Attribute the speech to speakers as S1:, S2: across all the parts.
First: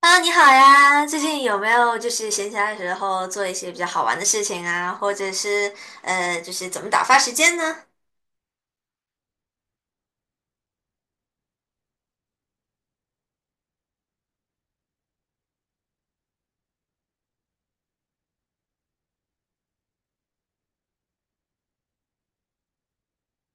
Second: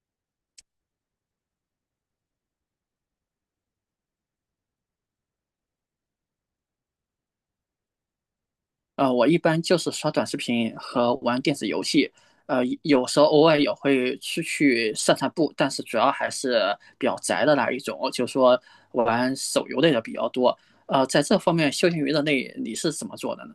S1: h e 你好呀！最近有没有闲暇的时候做一些比较好玩的事情啊，或者是就是怎么打发时间呢？
S2: 我一般就是刷短视频和玩电子游戏，有时候偶尔也会出去散散步，但是主要还是比较宅的那一种，就是说玩手游类的比较多。在这方面休闲娱乐类你是怎么做的呢？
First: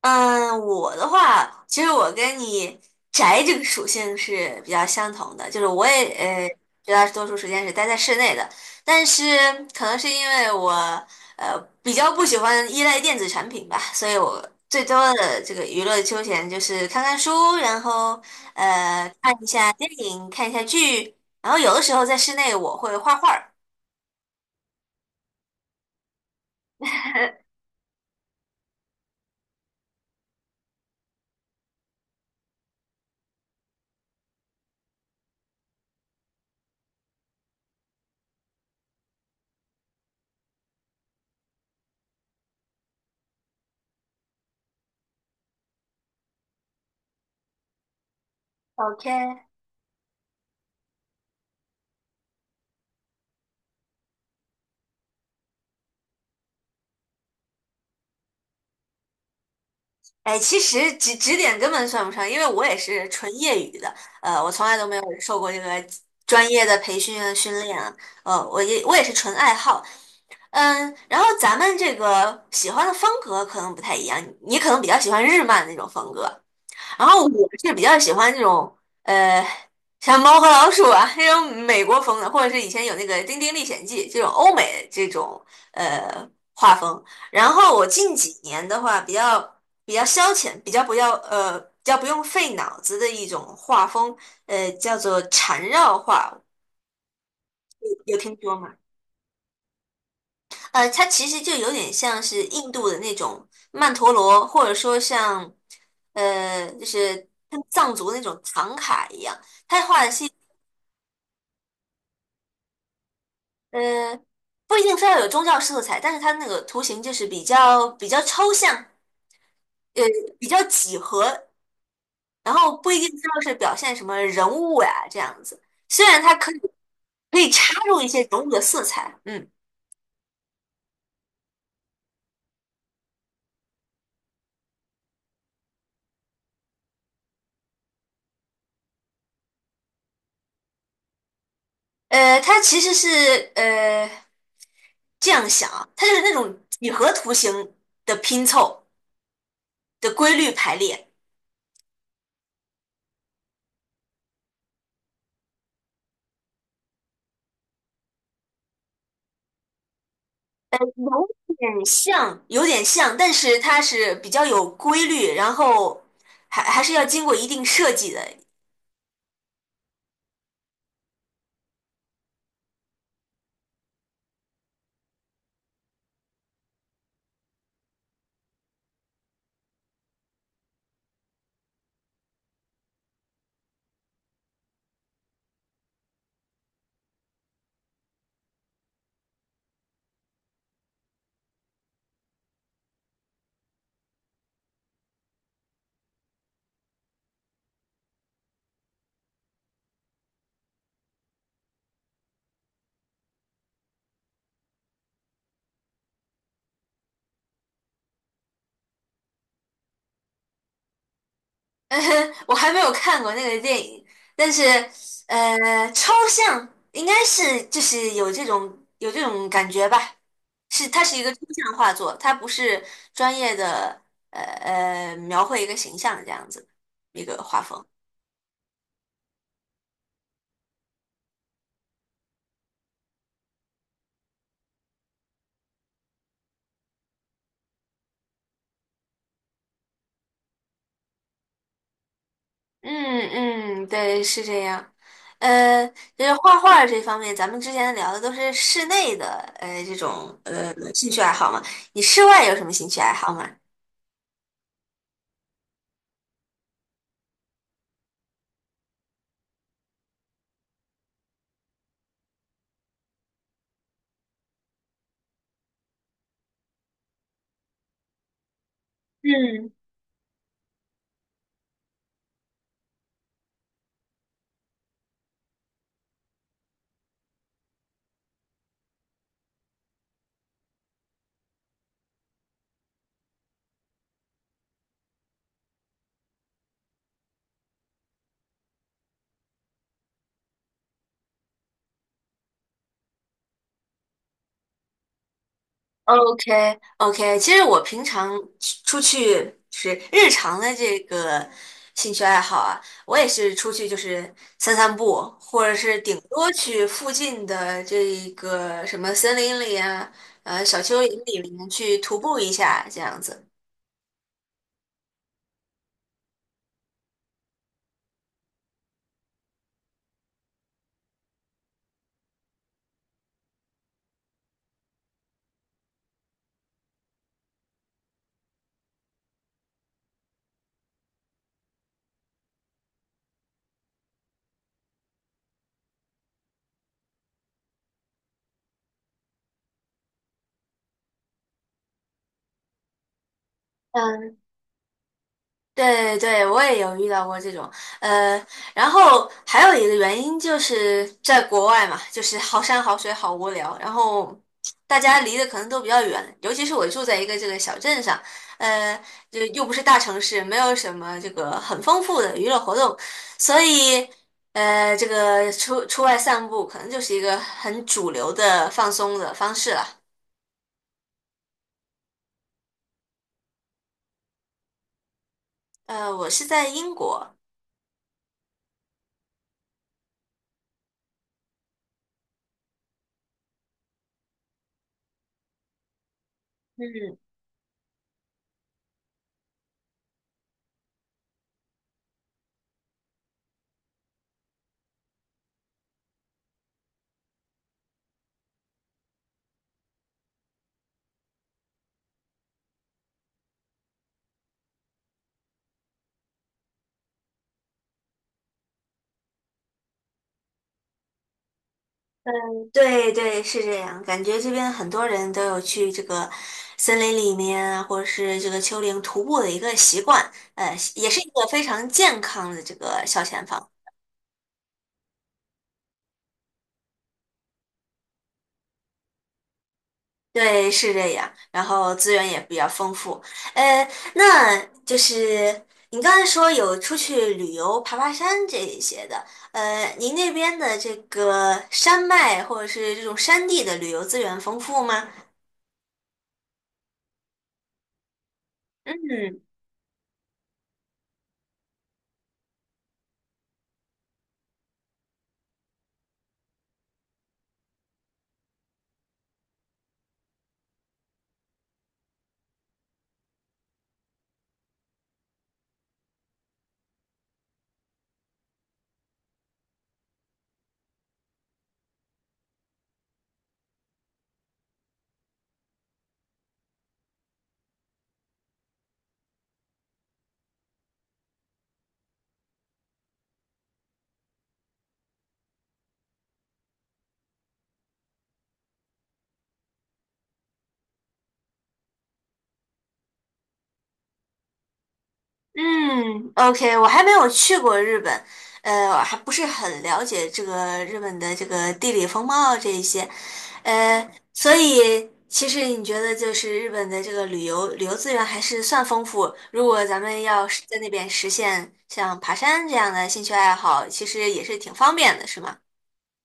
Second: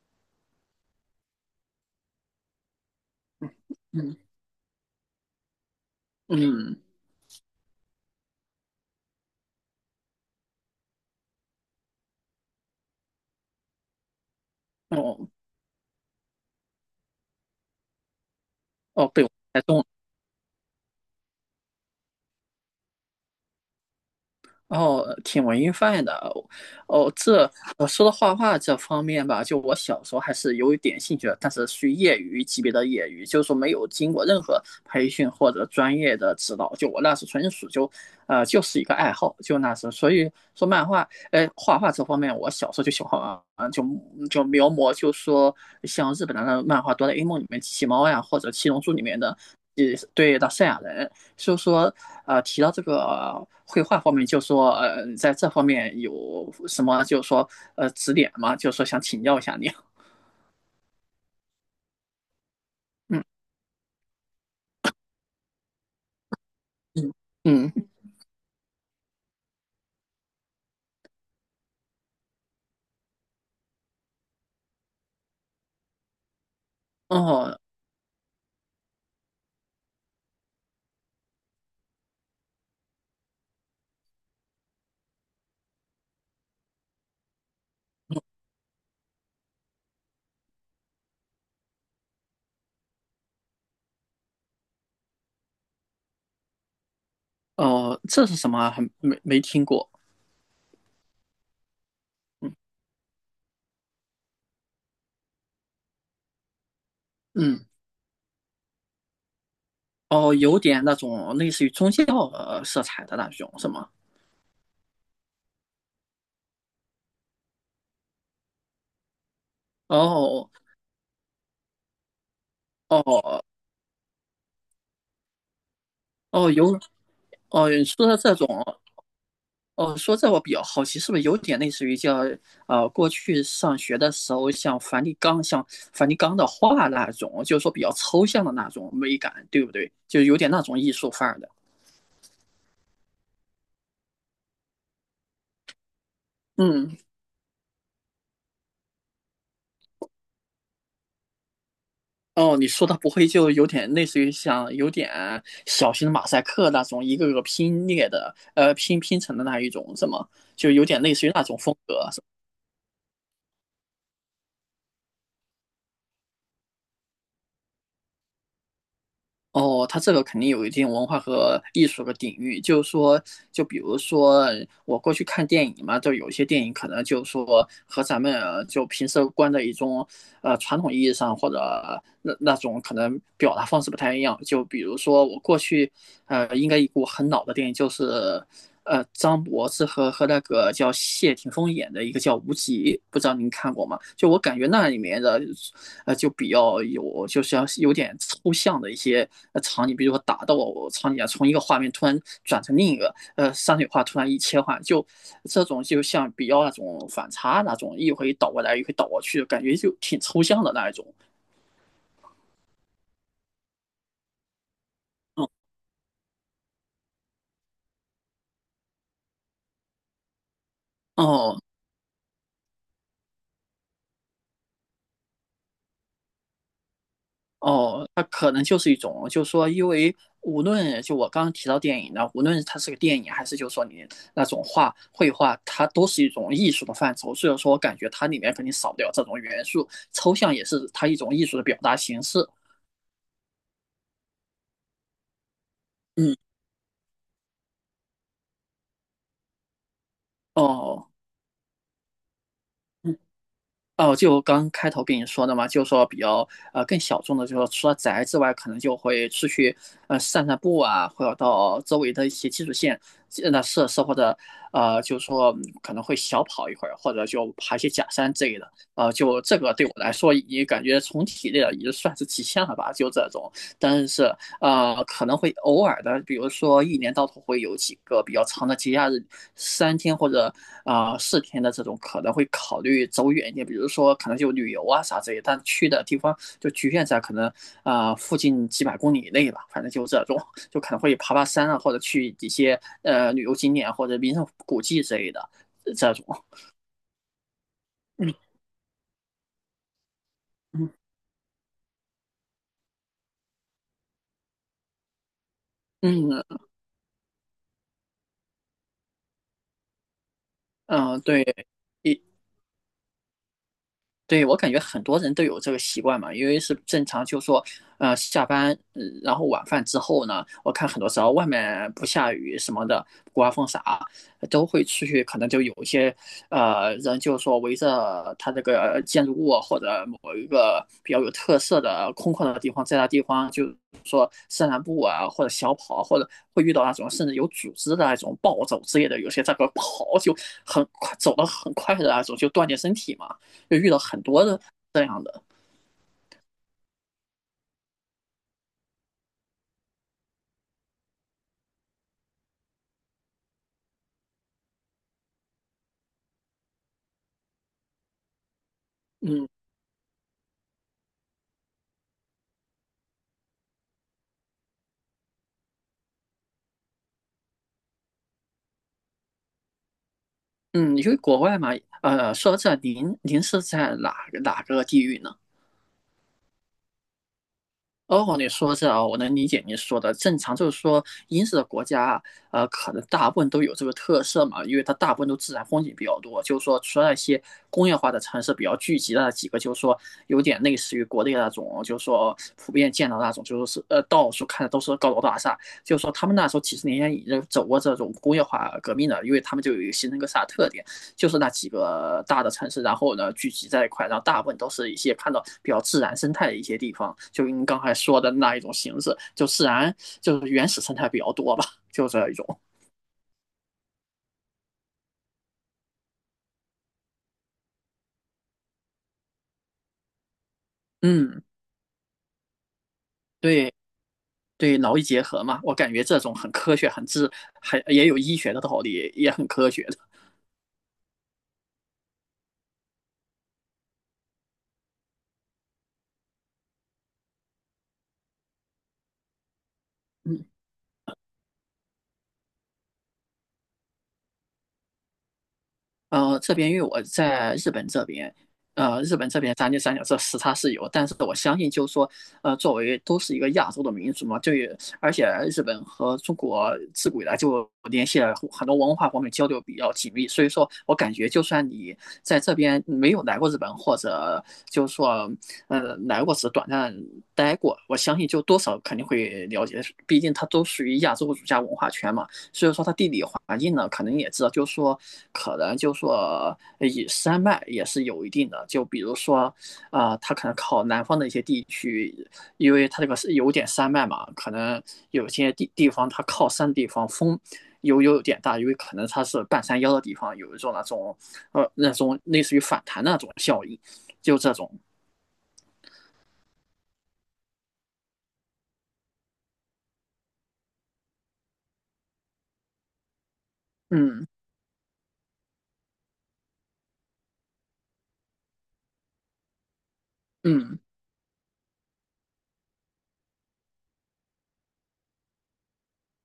S1: 嗯，我的话，其实我跟你宅这个属性
S2: 嗯
S1: 是比较相同的，就是我也
S2: 嗯，
S1: 绝大多数时间是待在室内的，但是可能是因为我比较不喜欢依赖电子产品吧，所以我最多
S2: 哦
S1: 的这个娱乐休闲就是看看书，然后
S2: 哦，被我
S1: 看一
S2: 猜
S1: 下
S2: 中了。
S1: 电影，看一下剧，然后有的时候在室内我会画画儿。
S2: 哦，挺文艺范的哦。说到画画这方面吧，就我小时候还是有一点兴趣的，但是属于业余级别的业余，就是说没有经过任何培训或者专业的指导。就我那时纯属就，就是一个爱好，就那时候所以说漫画，哎，画画这方面，我小时候就喜欢啊，就描摹，就说像日本的漫画《哆啦 A 梦》里面机器猫呀，或者《七龙珠》里面的。
S1: OK。
S2: 呃对的赛亚人，就说提到这个绘画方面，就说在这方面有什么，就说指点吗？就说想请教一下你啊。
S1: 哎，其实指点根本算不上，因为我也是纯
S2: 嗯
S1: 业余的。我从来都没有受过这个专业的培
S2: 嗯
S1: 训啊、训练
S2: 嗯
S1: 啊。我也是纯爱好。嗯，然后咱们这个喜欢的风格可能不太一样，你可能比较喜欢日漫那种风格，然后我
S2: 哦
S1: 是比较喜欢这种呃，像猫和老鼠啊这种美国风的，或者是以前有那个《丁丁历险记》这种欧美这种呃画风。然后我近几年的话，比较消遣，比较不用费脑子的一种画风，叫做缠绕画，
S2: 哦，
S1: 有
S2: 这
S1: 听
S2: 是什
S1: 说
S2: 么啊
S1: 吗？
S2: 还没听过。
S1: 呃，它其实就有点像是
S2: 嗯
S1: 印度的那种曼陀罗，或者说像就是跟
S2: 嗯
S1: 藏族那种唐卡一样，它画的是
S2: 哦，有点那种类似于宗教色彩的那种是
S1: 呃，
S2: 吗？
S1: 不一定非要有宗教色彩，但是它那个图形就是比较抽象，呃，比
S2: 哦
S1: 较几何，然后不一定非
S2: 哦
S1: 要是表现什么人物呀、这样子。虽然它
S2: 哦，
S1: 可以
S2: 有哦，
S1: 插
S2: 你
S1: 入
S2: 说
S1: 一
S2: 的
S1: 些
S2: 这
S1: 人
S2: 种
S1: 物的色彩。嗯。
S2: 哦，说这我比较好奇，是不是有点类似于叫过去上学的时候像梵蒂冈的画那种，就是说比较抽象的那种美感，对不对？就有点那种艺术范儿的。
S1: 呃，它其实是呃。这样想啊，它就是那种几
S2: 嗯，
S1: 何图形的拼凑的规律排列。
S2: 哦，你说的不会就有点类似于像有点小型马赛克那种，一个个拼列的，拼成的那一种，是吗？就有点类似于那
S1: 有
S2: 种风
S1: 点
S2: 格。
S1: 像，有点像，但是它是比较有规律，然后还是要经过一定设计的。
S2: 哦，它这个肯定有一定文化和艺术的底蕴，就是说，就比如说我过去看电影嘛，就有些电影可能就是说和咱们就平时观的一种传统意义上或者那种可能表达方式不太一样。就比如说我过去应该一部很老的电影，就是张柏芝和那个叫谢霆锋演的一个叫《无极》，不知道您看过吗？就我感觉那里面的就比较有就是要有点抽象的一些场景，比如说打斗场景啊，从一个画面突然转成另一个，山水画突然一切换，就这种就像比较那种反差那种，一回倒过来一回倒过去，感觉就挺抽象的那一种。
S1: 我还没有看过那个电影，但是
S2: 嗯，
S1: 抽象应该是有这种感觉吧，是它是一个抽
S2: 哦，
S1: 象画作，它不是专业的描绘一个形象这样子一个画风。
S2: 哦，那可能就是一种，就是说，因为无论就我刚刚提到电影呢，无论它是个电影还是就是说你那种画绘画，它都是一种艺术的范畴，所以说我感觉它里面肯定少不了这种元素，抽象也是它一种艺术的表达形式。
S1: 嗯嗯，对，是这样。呃，就是
S2: 嗯，
S1: 画画这方面，咱们之前聊的都是室内的，这种
S2: 哦，
S1: 兴趣爱好嘛。你室外有什么兴趣爱
S2: 嗯。
S1: 好吗？
S2: 哦，就刚开头跟你说的嘛，就说比较更小众的，就是说除了宅之外，可能就会出去散散步啊，或者到周围的一些基础线那设施，或者就是说可能会小跑一会儿，或者就爬一些假山之类的。就这
S1: 嗯，
S2: 个对我来说，也感觉从体力的已经算是极限了吧，就这种。但是可能会偶尔的，比如说一年到头会有几个比较长的节假日，三天或者四天的这种，可能会考虑走远一点，比如说可能就旅游啊啥之类的但去的地方就局限在可能附近几百公里以内吧，反正就这种，就可能会爬爬山啊，或者去一些旅游景点或者名胜古迹之类的这种。
S1: OK OK，其实我平常
S2: 嗯
S1: 出去就是日常的
S2: 嗯
S1: 这个兴趣爱好啊，我也是出去就是散散步，或者是顶
S2: 嗯
S1: 多去附近的这个什么森林里啊，小丘
S2: 嗯，
S1: 陵
S2: 对。
S1: 里面去徒
S2: 一
S1: 步一下这样子。
S2: 对，我感觉很多人都有这个习惯嘛，因为是正常，就说，下班，然后晚饭之后呢，我看很多时候外面不下雨什么的，不刮风啥，都会出去，可能就有一些，人就说围着他这个建筑物或者某一个比较有特色的空旷的地方，在那地方就说散散步啊，或者小跑，或者会遇到那种甚至有组织的那种暴走之类的，有些在那跑就很快，走得很快的那种，就锻炼身体嘛。就遇到很
S1: 嗯。
S2: 多的这样的，
S1: 对对，我也有遇到过这种。呃，然后还有一个原因就是在国外嘛，就是好山好水好无聊，然后大家离得可能都比较远，尤其是我住在一个这个小镇上，呃，就
S2: 嗯
S1: 又不是大城市，没有什么这个很丰富的娱乐活动，所以这个出外散步可能就是一个很主流的放松的方式了。
S2: 嗯，因为国外嘛，说到这，您是在哪个地域呢？
S1: 呃，我是在英国。
S2: 哦，你说这啊，我能理解你说的。正常就是说，英式的国家啊，可能大部分都有这个特色嘛，因为它大部分都自然风景比较多。就是说，除了
S1: 嗯。
S2: 一些工业化的城市比较聚集的那几个，就是说有点类似于国内那种，就是说普遍见到那种，就是到处看的都是高楼大厦。就是说，他们那时候几十年前已经走过这种工业化革命了，因为他们就有形成一个啥特点。就是那几个大的城市，然后呢聚集在一块，然后大部分都是一些看到比较自然生态的一些地方，就您刚才说的那一种形式，就自然就是原始生态比较多吧，就这
S1: 嗯，
S2: 一种。
S1: 对对，是这样。感觉这边很多人都有去这个森林里面啊或者是这个丘陵徒步的一个习惯，也是一
S2: 嗯，
S1: 个非常健康的这个消遣方。
S2: 对对，劳逸结合嘛，我感觉这种很科学，很自，还也有医学的道理，也很科学的。
S1: 对，是这样。然后资源也比较丰富。呃，那就是你刚才说有出去旅游、爬山这一些的，您那
S2: 嗯。
S1: 边的这个山脉或者是这种山地的旅游资源丰富吗？
S2: 这边因为我在日本这边，日本这
S1: 嗯。
S2: 边三天三角这时差是有，但是我相信就是说，作为都是一个亚洲的民族嘛，就也而且日本和中国自古以来就联系了很多文化方面交流比较紧密，所以说我感觉就算你在这边没有来过日本，或者就是说，来过只短暂待过，我相信就多少肯定会了解，毕竟它都属于亚洲儒家文化圈嘛。所以说它地理环境呢，可能也知道，就是说，可能就是说，以山脉也是有一定的。就比如说，它可能靠南方的一些地区，因为它这个是有点山脉嘛，可能有些地方它靠山的地方风有点大，因为可能它是半山腰的地方，有一种那种那种类似于反弹的那种效应，就这种，
S1: 嗯，OK，我还没有去过日本，我还不是很了解这个日本的这个地理风貌这一些，
S2: 嗯
S1: 所以其实你觉得就是日本的这个旅游资源还是算丰富，如果咱们要是在
S2: 嗯。
S1: 那边实现像爬山这样的兴趣爱好，其实也是挺方便的，是吗？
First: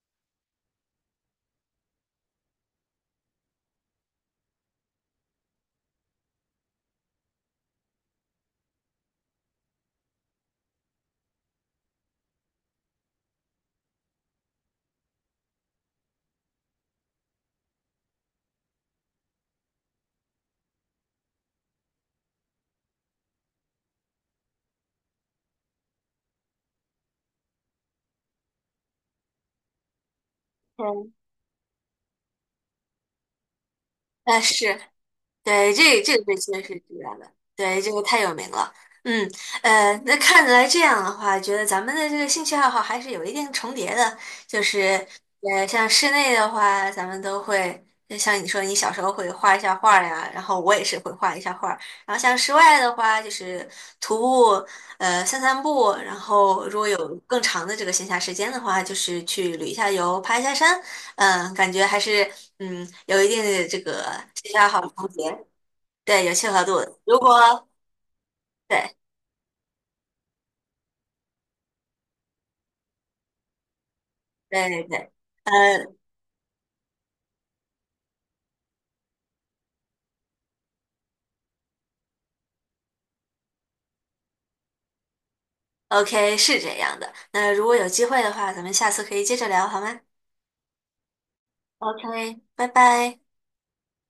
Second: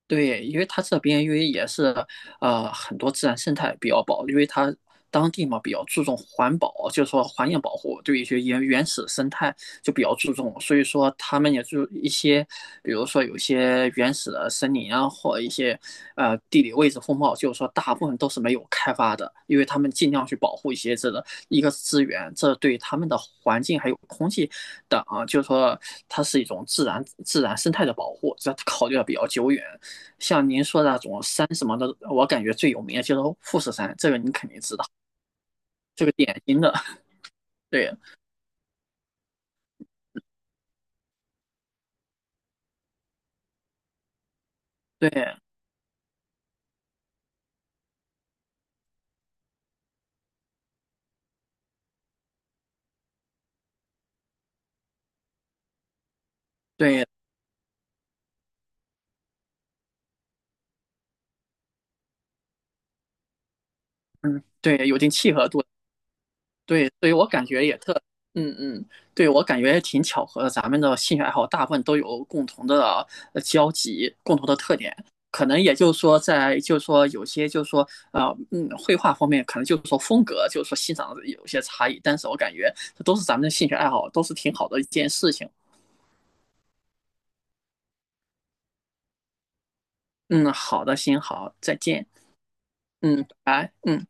S2: 对，因为它这边因为也是很多自然生态比较保，因为它当地嘛比较注重环保，就是说环境保护，对一些原始生态就比较注重，所以说他们也就一些，比如说有些原始的森林啊，或一些地理位置风貌，就是说大部分都是没有开发的，因为他们尽量去保护一些这个一个资源，这对他们的环境还有空气等啊就是说它是一种自然生态的保护，这考虑的比较久远。像您说的那
S1: 嗯，
S2: 种山什么的，我感觉最有名的就是富士山，这个你肯定知
S1: 是，
S2: 道，
S1: 对，这
S2: 这个
S1: 这个被
S2: 典
S1: 确
S2: 型
S1: 实
S2: 的，
S1: 知道的，对，这
S2: 对
S1: 个太有名了。嗯，那看来这样的话，觉得咱们的这个兴趣爱好还是有一定重叠的。就是，
S2: 对
S1: 像室内的话，咱们都会，就像你说，你小时候会画一下画儿呀，然后我也是会画一下画儿。然后像室外的话，就是徒步，散散步。然后如果
S2: 对，
S1: 有更长的这个闲暇时间的话，就是去旅一下游，爬一下山。嗯，感觉还是嗯，有一定的这个
S2: 嗯，
S1: 协调
S2: 对，
S1: 好
S2: 有一
S1: 同
S2: 定契
S1: 学
S2: 合度，
S1: 对，有契合度
S2: 对，
S1: 的。
S2: 所以
S1: 如
S2: 我感觉
S1: 果
S2: 也嗯嗯，
S1: 对
S2: 对我感觉也挺巧合的，咱们的兴趣爱好大部分都有共同的交集，共同的
S1: 对
S2: 特
S1: 对
S2: 点，
S1: 对，
S2: 可能也就
S1: 嗯
S2: 是说在，就是说有些就是说呃绘画方面可能就是说风格，就是说欣赏有些差异，但是我感觉这都是咱们的兴趣爱好，都是挺好的一件事情。
S1: ，OK，是这样的。那如果有机会的话，咱们下次可以接着聊，好吗
S2: 嗯，好的，行，好，再见，
S1: ？OK，拜拜。
S2: 嗯，拜拜嗯。